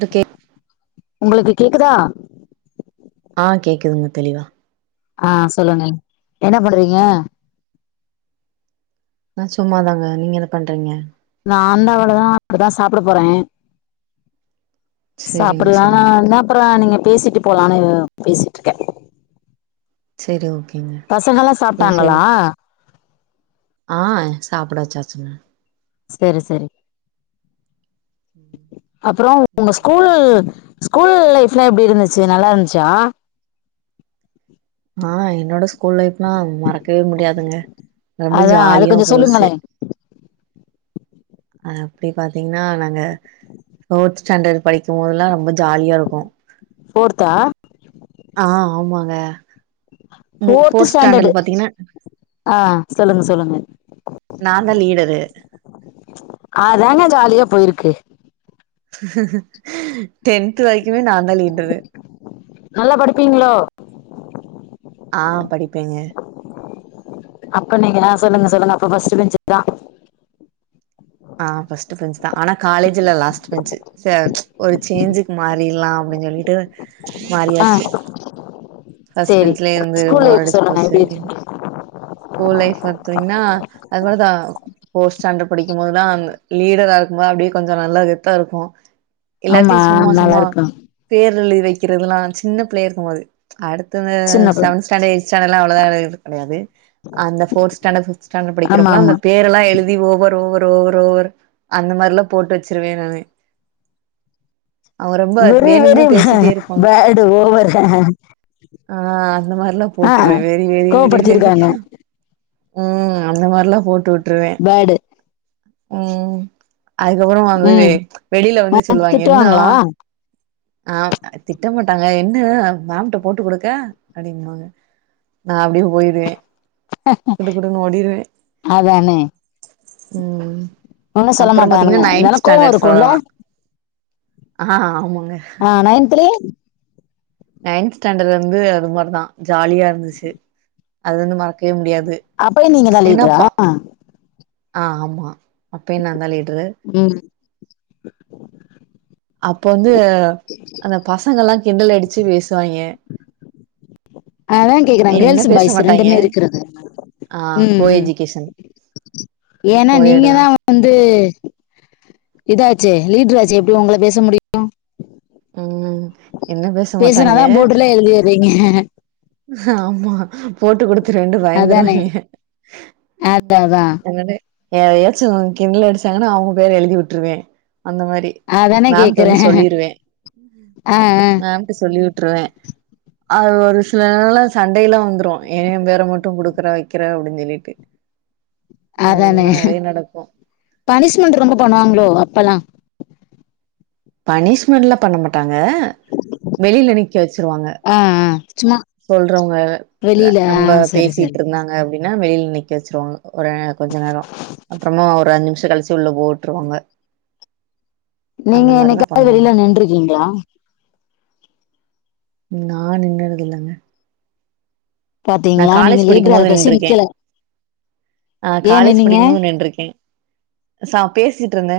துகே உங்ளுக்கு கேக்குதா ஆ கேக்குதுங்க தெளிவா ஆ சொல்லுங்க என்ன பண்றீங்க ஆ சும்மாதாங்க நீங்க என்ன பண்றீங்க நான் அந்த சாப்பட போறேன் செரிங்க சாப்பிடுலாம் செரிங்க என்ன அப்புறம் நீங்க பேசிட்டு போலான்னு பேசிட்டு இருக்கேன் சரி ஓகேங்க பசங்கல்லாம் செரி சொல்லு சாப்ட்டாங்களா ஆ சாப்பட வச்சாச்சுங்க சரி சரி ம் அப்புரோ உங்க செரிங்க. ஸ்கூல் நீங்க ஸ்கூல் லைஃப்லா எப்டி இருந்துச்சி நல்லா இருந்ச்சா ஆ என்னோட ஸ்கூல் லைஃப்லா மறக்கவே முடியாதுங்க ரொம்ப அதான் அது ஜாலியா கொஞ்சம் போஸ்சி சொல்லுங்களேன் அஅப்டி பாத்தீங்கனா நாங்க ஃ போத் ஸாண்டர்ட் படிக்குபோதெல்லா ரொம்ப ஜாலியா இருக்கு போர்த்தா ஆ ஆமாங்க மு ஃபோர்த்து ஃபோர்த் ஸ்டாண்டர்டு ஸ்டாண்டர்ட் பாத்தீங்கன்னா ஆ சொல்லுங்க சொல்லுங்க நான் தா லீடரு அதாங்க ஜாலியா போயிருக்கு டென்த் வரைக்குமே நான் தா லீடரு நல்லா படிப்பீங்களோ ஆ படிப்பேங்க அப்ப நீங்க சொல்லுங்க சொல்லுங்க அப்ப ஃபர்ஸ்ட் பெஞ்சு தா ஆ ஃபர்ஸ்ட் பெஞ்ச் தா ஆனா காலேஜ்ல லாஸ்ட் பெஞ்ச்சு செரி ஒரு சேஞ்சுக்கு மாறிட்லா அப்டின்னு சொல்லிட்டு ஆ மாறியாச்சு ஃபர்ஸ்ட் சேரி பெஞ்ச்லயே இருந்து ஸ்கூல் போர் லைஃப் அடிச்சு சொல்லுங்க போச்சு எப்டி அப்டின்னு இருந்துச்சு ஸ்கூல் லைஃப் பாத்திங்னா அது போ தா ஃபோர்த் ஸ்டாண்டர்ட் படிக்கும்போதுல லீடரா இருக்கும்போது அப்டியே கொஞ்சோ நல்லா கெத்தா இருக்கோ ஆமா எல்லாத்தையு சும்மா நல்லா சும்மா இருக்கு பேரழுதி வக்கறதுல்லா சின்ன பிள்ளைய இருக்கும் போது அடுத்தவ சின்ன புள்ள செவன்த் ஸ்டாண்ட்ர்ட் எயிட்த் ஸ்டாண்டர்ட்லா அவ்ளவா எழுதுறது கிடையாது அந்த ஃபோர்த் ஸ்டாண்டர்ட் ஃபிஃப்த் ஆமா படிக்கறப்பல்லா ஆமா அந்த பேர் ல்லா எழுதி ஓவர் ஓவர் ஓவர் ஓவர் அந்த மாரிலா போட்டு வெச்சிருவே நானு அவ ரொம்ப வெரி வெரி வேணும்னே பேசிட்டே இருப்பாங்க பேடு ஓவர் [unintelligible] ஆ அந்த மாரில்லா ஆ போட்ருவே வெரி வெரி வெரி வெரி கோவப்படுத்திருக்காங்க ம் அந்த மார்ல்லா போட்டு விட்ருவே பேடு ம் அதுக்கப்புற அவர் வந்து வெ ம் வெளில வந்து உனக்கு சொல்லுவாங்க என்னா திட்டுவாங்களா ஆ திட்ட மாட்டாங்க என்ன மேம்ட்ட போட்டு குடுக்க அப்டின்னுவாங்க நா அப்டியே போயிருவே குடு குடுன்னு ஓடிருவே அதானே ம் ஒன்னு சொல்ல அப்புற மாட்டானுங்க பாத்தீங்கன்னா இருந்தாலு நைன்த் கோவோ ஸ்டாண்டர்ட் இருக்குல்ல சொல்லலா ஆ ஆமாங்க ஆ நைன்த் லே நைன்த் ஸ்டாண்டட்ல இருந்து அது மாரிதா ஜாலியா இருந்துச்சு அது வந்து மறக்கவே முடியாது அப்பயோ நீங்க தா ஏன்னா லீட்ரா பா ஆ ஆமா அப்பயு நா தா லீட்ரு ம் அப்ப வந்து அந்த பசங்கல்லா கிண்டல் அடிச்சு பேசுவாங்க அதா கேக்குறே என்ன கேர்ள்ஸ் பேச பாய்ஸ் மாட்டாங்க ரெண்டுமே இருக்கிறது ஆ ம் கோ ம் எஜுகேஷன் ஏன்னா கோயெடு நீங்க தா தான். வந்து இதாச்சே லீட்ராச்சே எப்டி உங்கள பேச முடியு ம் என்ன பேச மாட்டாங்கே நீங்க ஆமா போட்டு குடுத்துருவேண்ட்டு பயந்துருவாங்க ஆ த அதா ன்ன யாராயாச்சு கிண்டல் அடிச்சாங்கன்னா அவங்க பேரு எழுதி விட்டுருவே அந்த மாரி அதானே மேம்ட கேக்குறே வந்து சொல்லிருவே ஆ ஆ மேம் சொல்லி விட்டுருவே அது ஒரு சில நாள்லா சண்டையில்லா வந்துரு ஏன் பேர மட்டு கொடுக்குற வைக்கிற அப்டின்னு சொல்லிட்டு அதானே அதெல்லா நெறைய நடக்கு. பனிஷ்மெண்ட் ரொம்ப பண்ணுவாங்களோ அப்பல்லா பனிஷ்மெண்ட்லா பண்ண மாட்டாங்க வெளில நிக்க வச்சிருவாங்க ஆ ஆ சும்மா சொல்றவங்க அ வெளியில ஆ ரொம்ப சரி சரி பேசிட்டிருந்தாங்க அப்படின்னா வெளில நிக்க வெச்சிருவாங்க ஒரு ஏ கொஞ்ச நேரோ அப்றமா ஒரு அஞ்சு நிமிஷ கழிச்சி உள்ள போட் ட்ருவாங்க நீங்க மாரிதா என்னிக்காவது பண்ணுவாங்க வெளில நின்றுக்கிங்ளா நா நின்னதில்லைங்க நா பாத்தீங்களா நீங்க காலேஜ் படிக்கும் லீடரா போது இருக்கச்சு நின்ருக்கே நிக்கல ஆ ஏன் காலேஜ் நின்னீங்க படிக்கும் போது நின்ருக்கே சா பேசிட்ருந்தே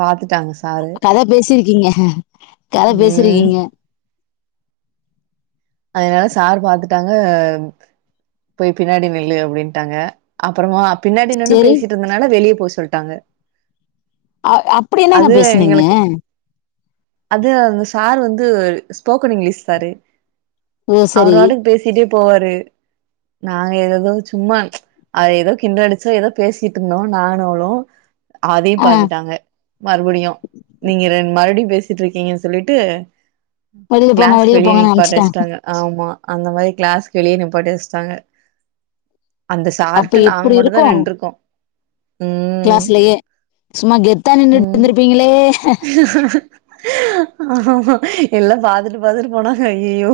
பாத்துட்டாங்க சாரு கத பேசிருக்கீங்க கத ம் பேசிருக்கீங்க அதனால சார் பாத்துட்டாங்க போய் பின்னாடி நில்லு அப்டின்ட்டாங்க அப்றமா பின்னாடி நின்னு சரி பேசிட்ருந்ததுனால வெளிய போ சொல்ட்டாங்க அ அப்படி என்னங்க அது பேசுனீங்க எங்களுக்கு அது அந்த சார் வந்து ஸ்போக்கன் இங்கிலீஷ் சாரு ஓ அவரு சரி பாட்டுக்கு பேசிட்டே போவாரு நாங்க ஏததோ சும்மா அத ஏதோ கிண்டலடிச்சோ ஏதோ பேசிட்ருந்தோம் நானும் அவளும் அதையும் ஆ பாத்துட்டாங்க மறுபடியும் நீங்க ரெண் மறுபடியும் பேசிட்ருக்கீங்கன்னு சொல்ட்டு வெளியில போங்க க்ளாஸ் வெளியில வெளிய போங்கன்னு நிப்பாட்டி அனுப்ச்சுட்டே வச்சிட்டாங்க ஆம்மா அந்த மாரி க்ளாஸ் வெளிய நிப்பாட்டி வச்சிட்டாங்க அந்த அப்ப சார்ட்ட நாங்க எப்படி மட்டும்தா நின்ட்ருக்கோம் க்ளாஸ்லயே சும்மா கெத்தா ம் நின்னுட்ருந்திருப்பீங்களே ஆமா எல்லா பாத்துட்டு பாத்துட்டு போனாங்க அய்யயோ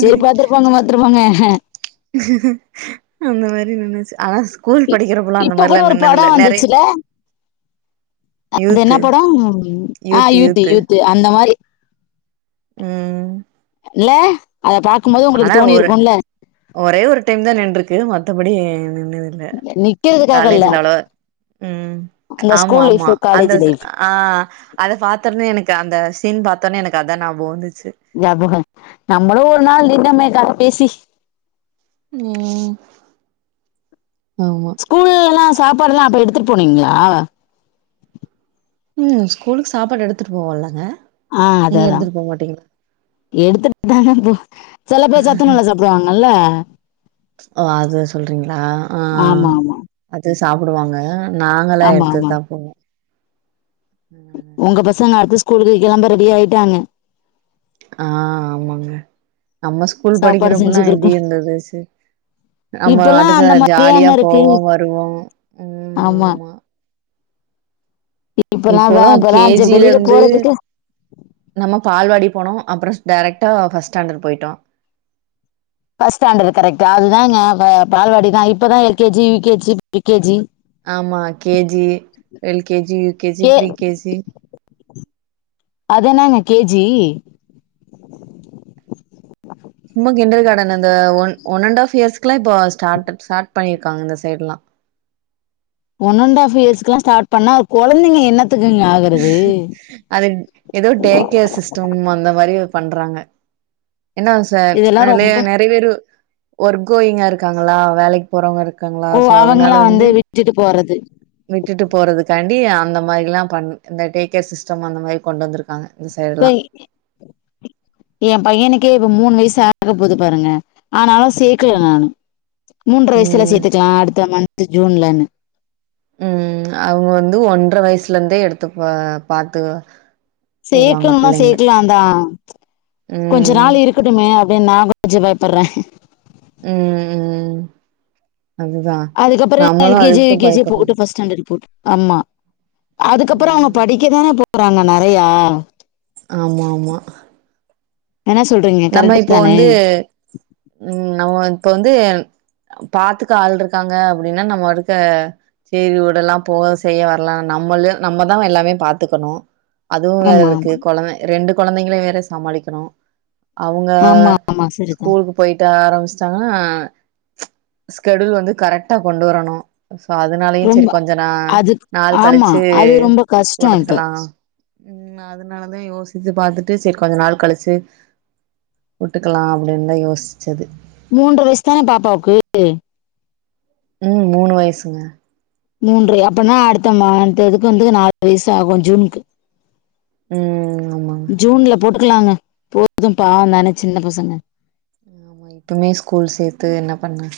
செரி பாத்துருப்பாங்க பாத்துருப்பாங்க அந்த மாரி நெனச்சு அதா இப்ப கூட ஒரு படம் வந்துச்சுல அது யூத்து என்ன படம் ஆ யூத்து யூத்து அந்த மாரி ம் இல்ல அத பாக்கும் போது உங்களுக்கு ஆனா ஒரு தோணிருக்கும்ல ஒரே ஒரு டைம்தா நின்ருக்கு மத்தபடி நின்னு நிக்கிறதுக்காக இல்ல காலேஜ்ல அவ்ளவா ம் அந்த ஸ்கூல் லைஃப் ஆம்மாம்மா அந்த காலேஜ் ச லைஃப் ஆ அத பாத்தவுன்னே எனக்கு அந்த சீன் பாத்தவுன்னே எனக்கு அதா நாபகம் வந்துச்சு ஞாபகம் நம்மளும் ஒரு நாள் இந்த மரிதா பேசி ம் ஆமா ஸ்கூலெல்லாம் சாப்பாடல்லாம் அப்போ எடுத்துட்டு போனீங்ளா ம் ஸ்கூலுக்கு சாப்பாடு எடுத்துட்டு போவம்லங்க ஆ அததா எடுத்துட்டுதான செல பேர் சத்துணவு சாப் துவாங்கல்ல ஓ அது சொல்றீங்ளா ஆமா ஆமா அது சாப்டுவாங்க நாங்களா ஆமா ஆமா எடுத்துதா போவோ உங்க பசங்க அடுத்து ஸ்கூலுக்கு கெளம்ப ரெடி ஆயிட்டாங்க ஆ ஆமாங்க நம்ம ஸ்கூல் சாப்பாடு படிக்கிறப்பல்லா செஞ்சுக்கிருக்கு எப்டி இருந்துது சி நம்ம இப்பல்லாம் ஆட்டுக்கு அந்த ஜாலியா மாதிரியாங்க இருக்கு போவோ வருவோ ஆமா இப்பெல்லாம் இப்போல்லா வே- கே இப்பெல்லாம் சரி ஜி ல வெளியில இருந்து போறதுக்கு நம்ம பால்வாடி போனோ அப்பறோ டேரக்டா ஃபர்ஸ்ட் ஸ்டாண்டட் போயிட்டோ ஃபஸ்ட்டு ஸ்டாண்டர்டு கரெக்டா அதுதாங்க பால்வாடிதா இப்பதா L K G, U K G, pre K G ஆமா K G L K G, U K G pre-KG அது என்னங்க கே ஜி சும்மா கிண்டர்காடன் அந்த ஒன் ஒன் அண்ட்டாஃப் இயர்ஸ்க்குலா இப்போ ஸ்டாட்டப் ஸ்டார்ட் பண்ணிருக்காங்க இந்த சைட்லா ஒன்அண்ட் ஹாஃப் இயர்ஸ்குலா ஸ்டாட் பண்ணா கெழந்தைங்க என்ன [unintelligible] அது ஏதோ டே கேர் சிஸ்டம் அந்த மாரி பண்றாங்க என்னா சார் இதெல்லாம் நெறய ரொம்ப நெறைய பேரு ஒர்க் கோயிங்கா இருக்காங்களா வேலைக்கு போறவங்க இருக்காங்களா ஓ சோ அதனால அவங்களாம் வந்து விட்டுட்டு போறது விட்டுட்டு போறதுக்காண்டி அந்த மாரில்லா பண் இந்த டேக்கே சிஸ்டம் அந்த மாரி கொண்டு வந்துருக்காங்க தை எ பையனுக்கே இப்ப மூணு வயசு ஆக போது பாருங்க ஆனாலு சே க்ல ம் நானு மூன்ற வயசுல ம் சேத்துக்கலா அடுத்த மந்த் ஜூன்லனு ம் அவ வந்து ஒன்ற வயசுல இருந்தே எடுத்துப்பா பாத்து வருவாங்க சேக்கனுமா பிள்ளைங்கள சேக்லா தா ம் கொஞ்ச நாள் இருக்கட்டுமே அப்டின்னு நா கொஞ்ச பயப்பட்ற ம்ம் அதுதா அதுக்கப்பறோ நம்மளு எல் கே ஜி யூ அதுக்குதா கே ஜி பயப்படுறது போட்டு் ஃபஸ்ட் ஸ்டாண்டர்ட் இப்போ ஆம்மா அதுக்கப்புறோ அவங்க ம் படிக்க தான போறாங்க நறையா ஆமா ஆமா என்ன சொல்றீங்க? நம்ம கரெக்ட்டு இப்போ தானே? வந்து ம் நம இப்போ வந்து பாத்துக்க ஆள் இருக்காங்க அப்டின்னா நம்ம இருக்க சரி உடல்லா போ செய்ய வர்லா நம்மளே நம்மதா எல்லாமே பாத்துக்கணு அதுவு வேற ஆமா, இருக்கு ஆமா. கொழந்த ரெண்டு கொழந்தைங்களையு வேற சமாளிக்கணு அவங்க ஆமா, ஆமா. சரிதான். ஸ்கூலுக் போய்ட்டு ஆரம்பிச்சிட்டாங்கன்னா ஸ்கெடியூல் வந்து கரெக்டா கொண்டு வரணு சோ அதனாலயு ரொம்ப சரி கொஞ்ச ந அது நாள் ஆமா. கழிச்சு அது ரொம்ப கஷ்டம் இப்ப. போட்ருக்கலா ம் அதனாலதா யோசித்து பாத்துட்டு சரி கொஞ்ச நாள் கழிச்சு உட்டுக்கலா அப்டின்னு தா யோசிச்சது மூன்ற வயசு தான பாப்பாக்கு ம் மூணு வயசுங்க மூன்றயா அப்பனா அடுத்த மந்துக்கு வந்து நாலு வயசு ஆகு ஜூன்க்கு ம் ம் ஆமா ஜூன்ல போட்டுக்கலாங்க போதும் பா தான சின்ன பசங்க நா இப்பமே ஸ்கூல் சேத்து என்ன பண்ண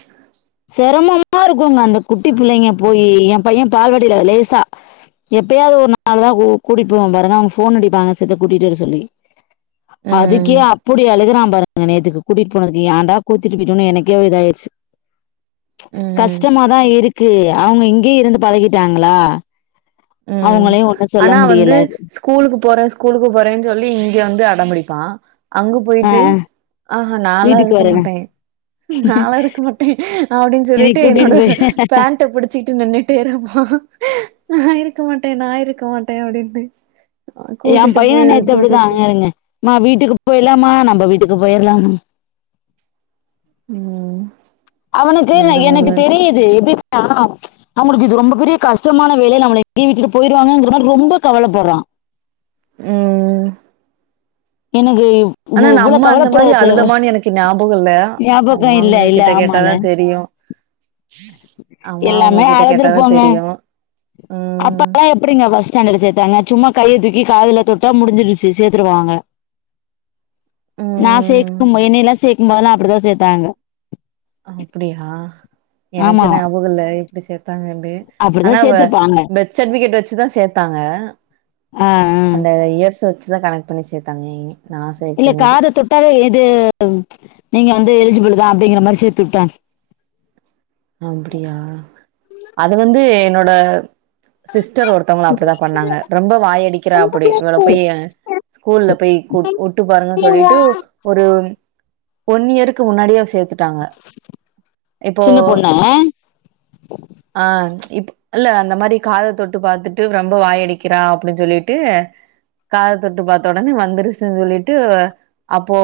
செரமமா இருக்குங்க அந்த குட்டி புள்ளைங்க போயி எ பைய பால்வடியில லேசா எப்பயாது ஒரு நாள் தா கூட்டிடுப்போவ பாருங்க அவுங்க ஃபோன் அடிப்பாங்க சித்த கூட்டிட்டு வர சொல்லி ம் அதுக்கியா புடி அழுகுறா பாருங்க நேத்துக்கு கூட்டிட் போனதுக்கு ஏண்டா கோச்சிட்டு போயிட்டோனு எனக்கே ஒ இதாயிருச்சி ம் கஷ்டமாதா இருக்கு அவங்க இங்கயே இருந்து பழகிட்டாங்களா அவங்களையு ஒண்ணு சொல்ல முடியல கூலுக்கு போறே ஸ்கூலுக்கு போறேன் சொல்லி இங்க வந்து அடம்பிடிப்பா அங்க போயிட்டு ஆஹா நாலா வீட்டுக்கு இருக்க வரேங்க மாட்டே நாலா இருக்க மாட்டே அப்டின் இன்னைக்கு சொல்லிட்டு கூட்டிட்டு என்னோட போய் பேண்ட புடிச்சிகிட்டு நின்னு டேராப்பா நா இருக்க மாட்டே நா இருக்க மாட்டே அப்டின்னு ஏ கூட்டிட்டு பையனெ போயிரு நேத்து அப்டிதா கூட்டிட்டு போயிரு இங்காருங்க மா வீட்டுக்கு போயிரலாமா நம்ப வீட்டுக்கு போயிரலாம் ம் அவனுக்கு ந அந்த எனக்கு மாரிதா இருக்கு தெரியுது எப்டி கேனோ அவங்களுக்கு இது ரொம்ப பெரிய கஷ்டமான வேலை நம்மள இங்கயே விட்டுட்டு போயிருவாங்கங்குற மாரி ரொம்ப கவலப்பட்றா உம் எனக்கு இவ் ஓ நா இவ்வளோ அம்மா அந்த கவலப்பட மாரி தேவ அழுதமான்னு எனக்கு ஞாபகம் இல்ல ஞாபகோ அம்மாங்க இல்லைல கிட்ட ஆமால கேட்டாதா தெரியு அம்மா அவங்க எல்லாமே கிட்ட கேட்டாதா அழுதுருப்போங்க தெரியு ம் அப்பல்லா எப் பிடிங்க பஸ்டாண்டடு சேத்தாங்க சும்மா கைய தூக்கி காதுல தொட்டா முடிஞ்சிருச்சி சேத்துருவாங்க நா ம் சேத்துக்கும்போ என்னையலா சேக்கும்போதெல்லா அப்டிதா சேத்தாங்க அப்டியா எனக்கு ஆமா ஞாபகல்ல எப்டி சேத்தாங்கன்னு அப்டிதா ஆனா வ அ சேத்துருப்பாங்க பெர்த் சட்விகேட் வச்சிதா சேத்தாங்க ஆ ஆ அந்த இயர்ஸ வச்சிதா கணக் பண்ணி சேத்தாங்கே இல்ல காத தொட்டாவே இது நீங்க வந்து எலிஜிபுளு தா அப்டிங்கிற மாரி சேர்த்து விட்டாங் அப்டியா அது வந்து என்னோட சிஸ்டர் ஒருத்தொவங்கள அப்டிதா பண்ணாங்க ரொம்ப வாயடிக்கிறா அப்பிடி இவள சே போயி ஸ்கூல்ல சே போய் கூட் ஒட்டு பாருங்க சொல்லிட்டு ஒரு ஒன் இயருக்கு முன்னாடியோ சேத்துட்டாங்க இப்போ சின்ன பொண்ணு ஆ இப் அல்ல அந்த மாரி காத தொட்டு பாத்துட்டு ரொம்ப வாயடிக்கிறா அப்டின் சொல்லிட்டு காதத் தொட்டு பாத்த ஒடனே வந்துருச்சுன் சொல்லிட்டு அப்போ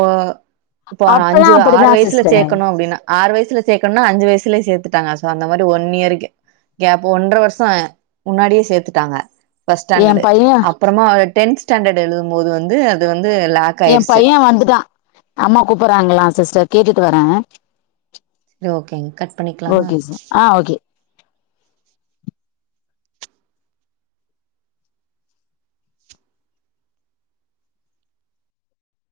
இப்போ அவன அப்பல்லா அஞ்சு ஆறு அப்டிதா வயசுல சிஸ்டர் சேக்கணு அப்டின்னா ஆறு வயசுல சேக்கனுனா அஞ்சு வயசுலயே சேத் துட்டாங்க சோ அந்த மாரி ஒன் இயருக்கு கேப் ஒன்ற வருஷோ முன்னாடியே சேத்துட்டாங்க பர்ஸ்ட் எ ஸ்டாண்டர்டு பைய அப்புறமா அ டென்த் ஸ்டாண்டர்ட் எழுதும்போது வந்து அது வந்து லாக் ஆயிருச்சி ஓ அப்டிதா அம்மா கூப்புர்றாங்களா சிஸ்டர் கேட்டுட்டு வரே ரி ஓகேங்க கட் பண்ணிக்லாமா ஓகே சார் ஆ ஓகே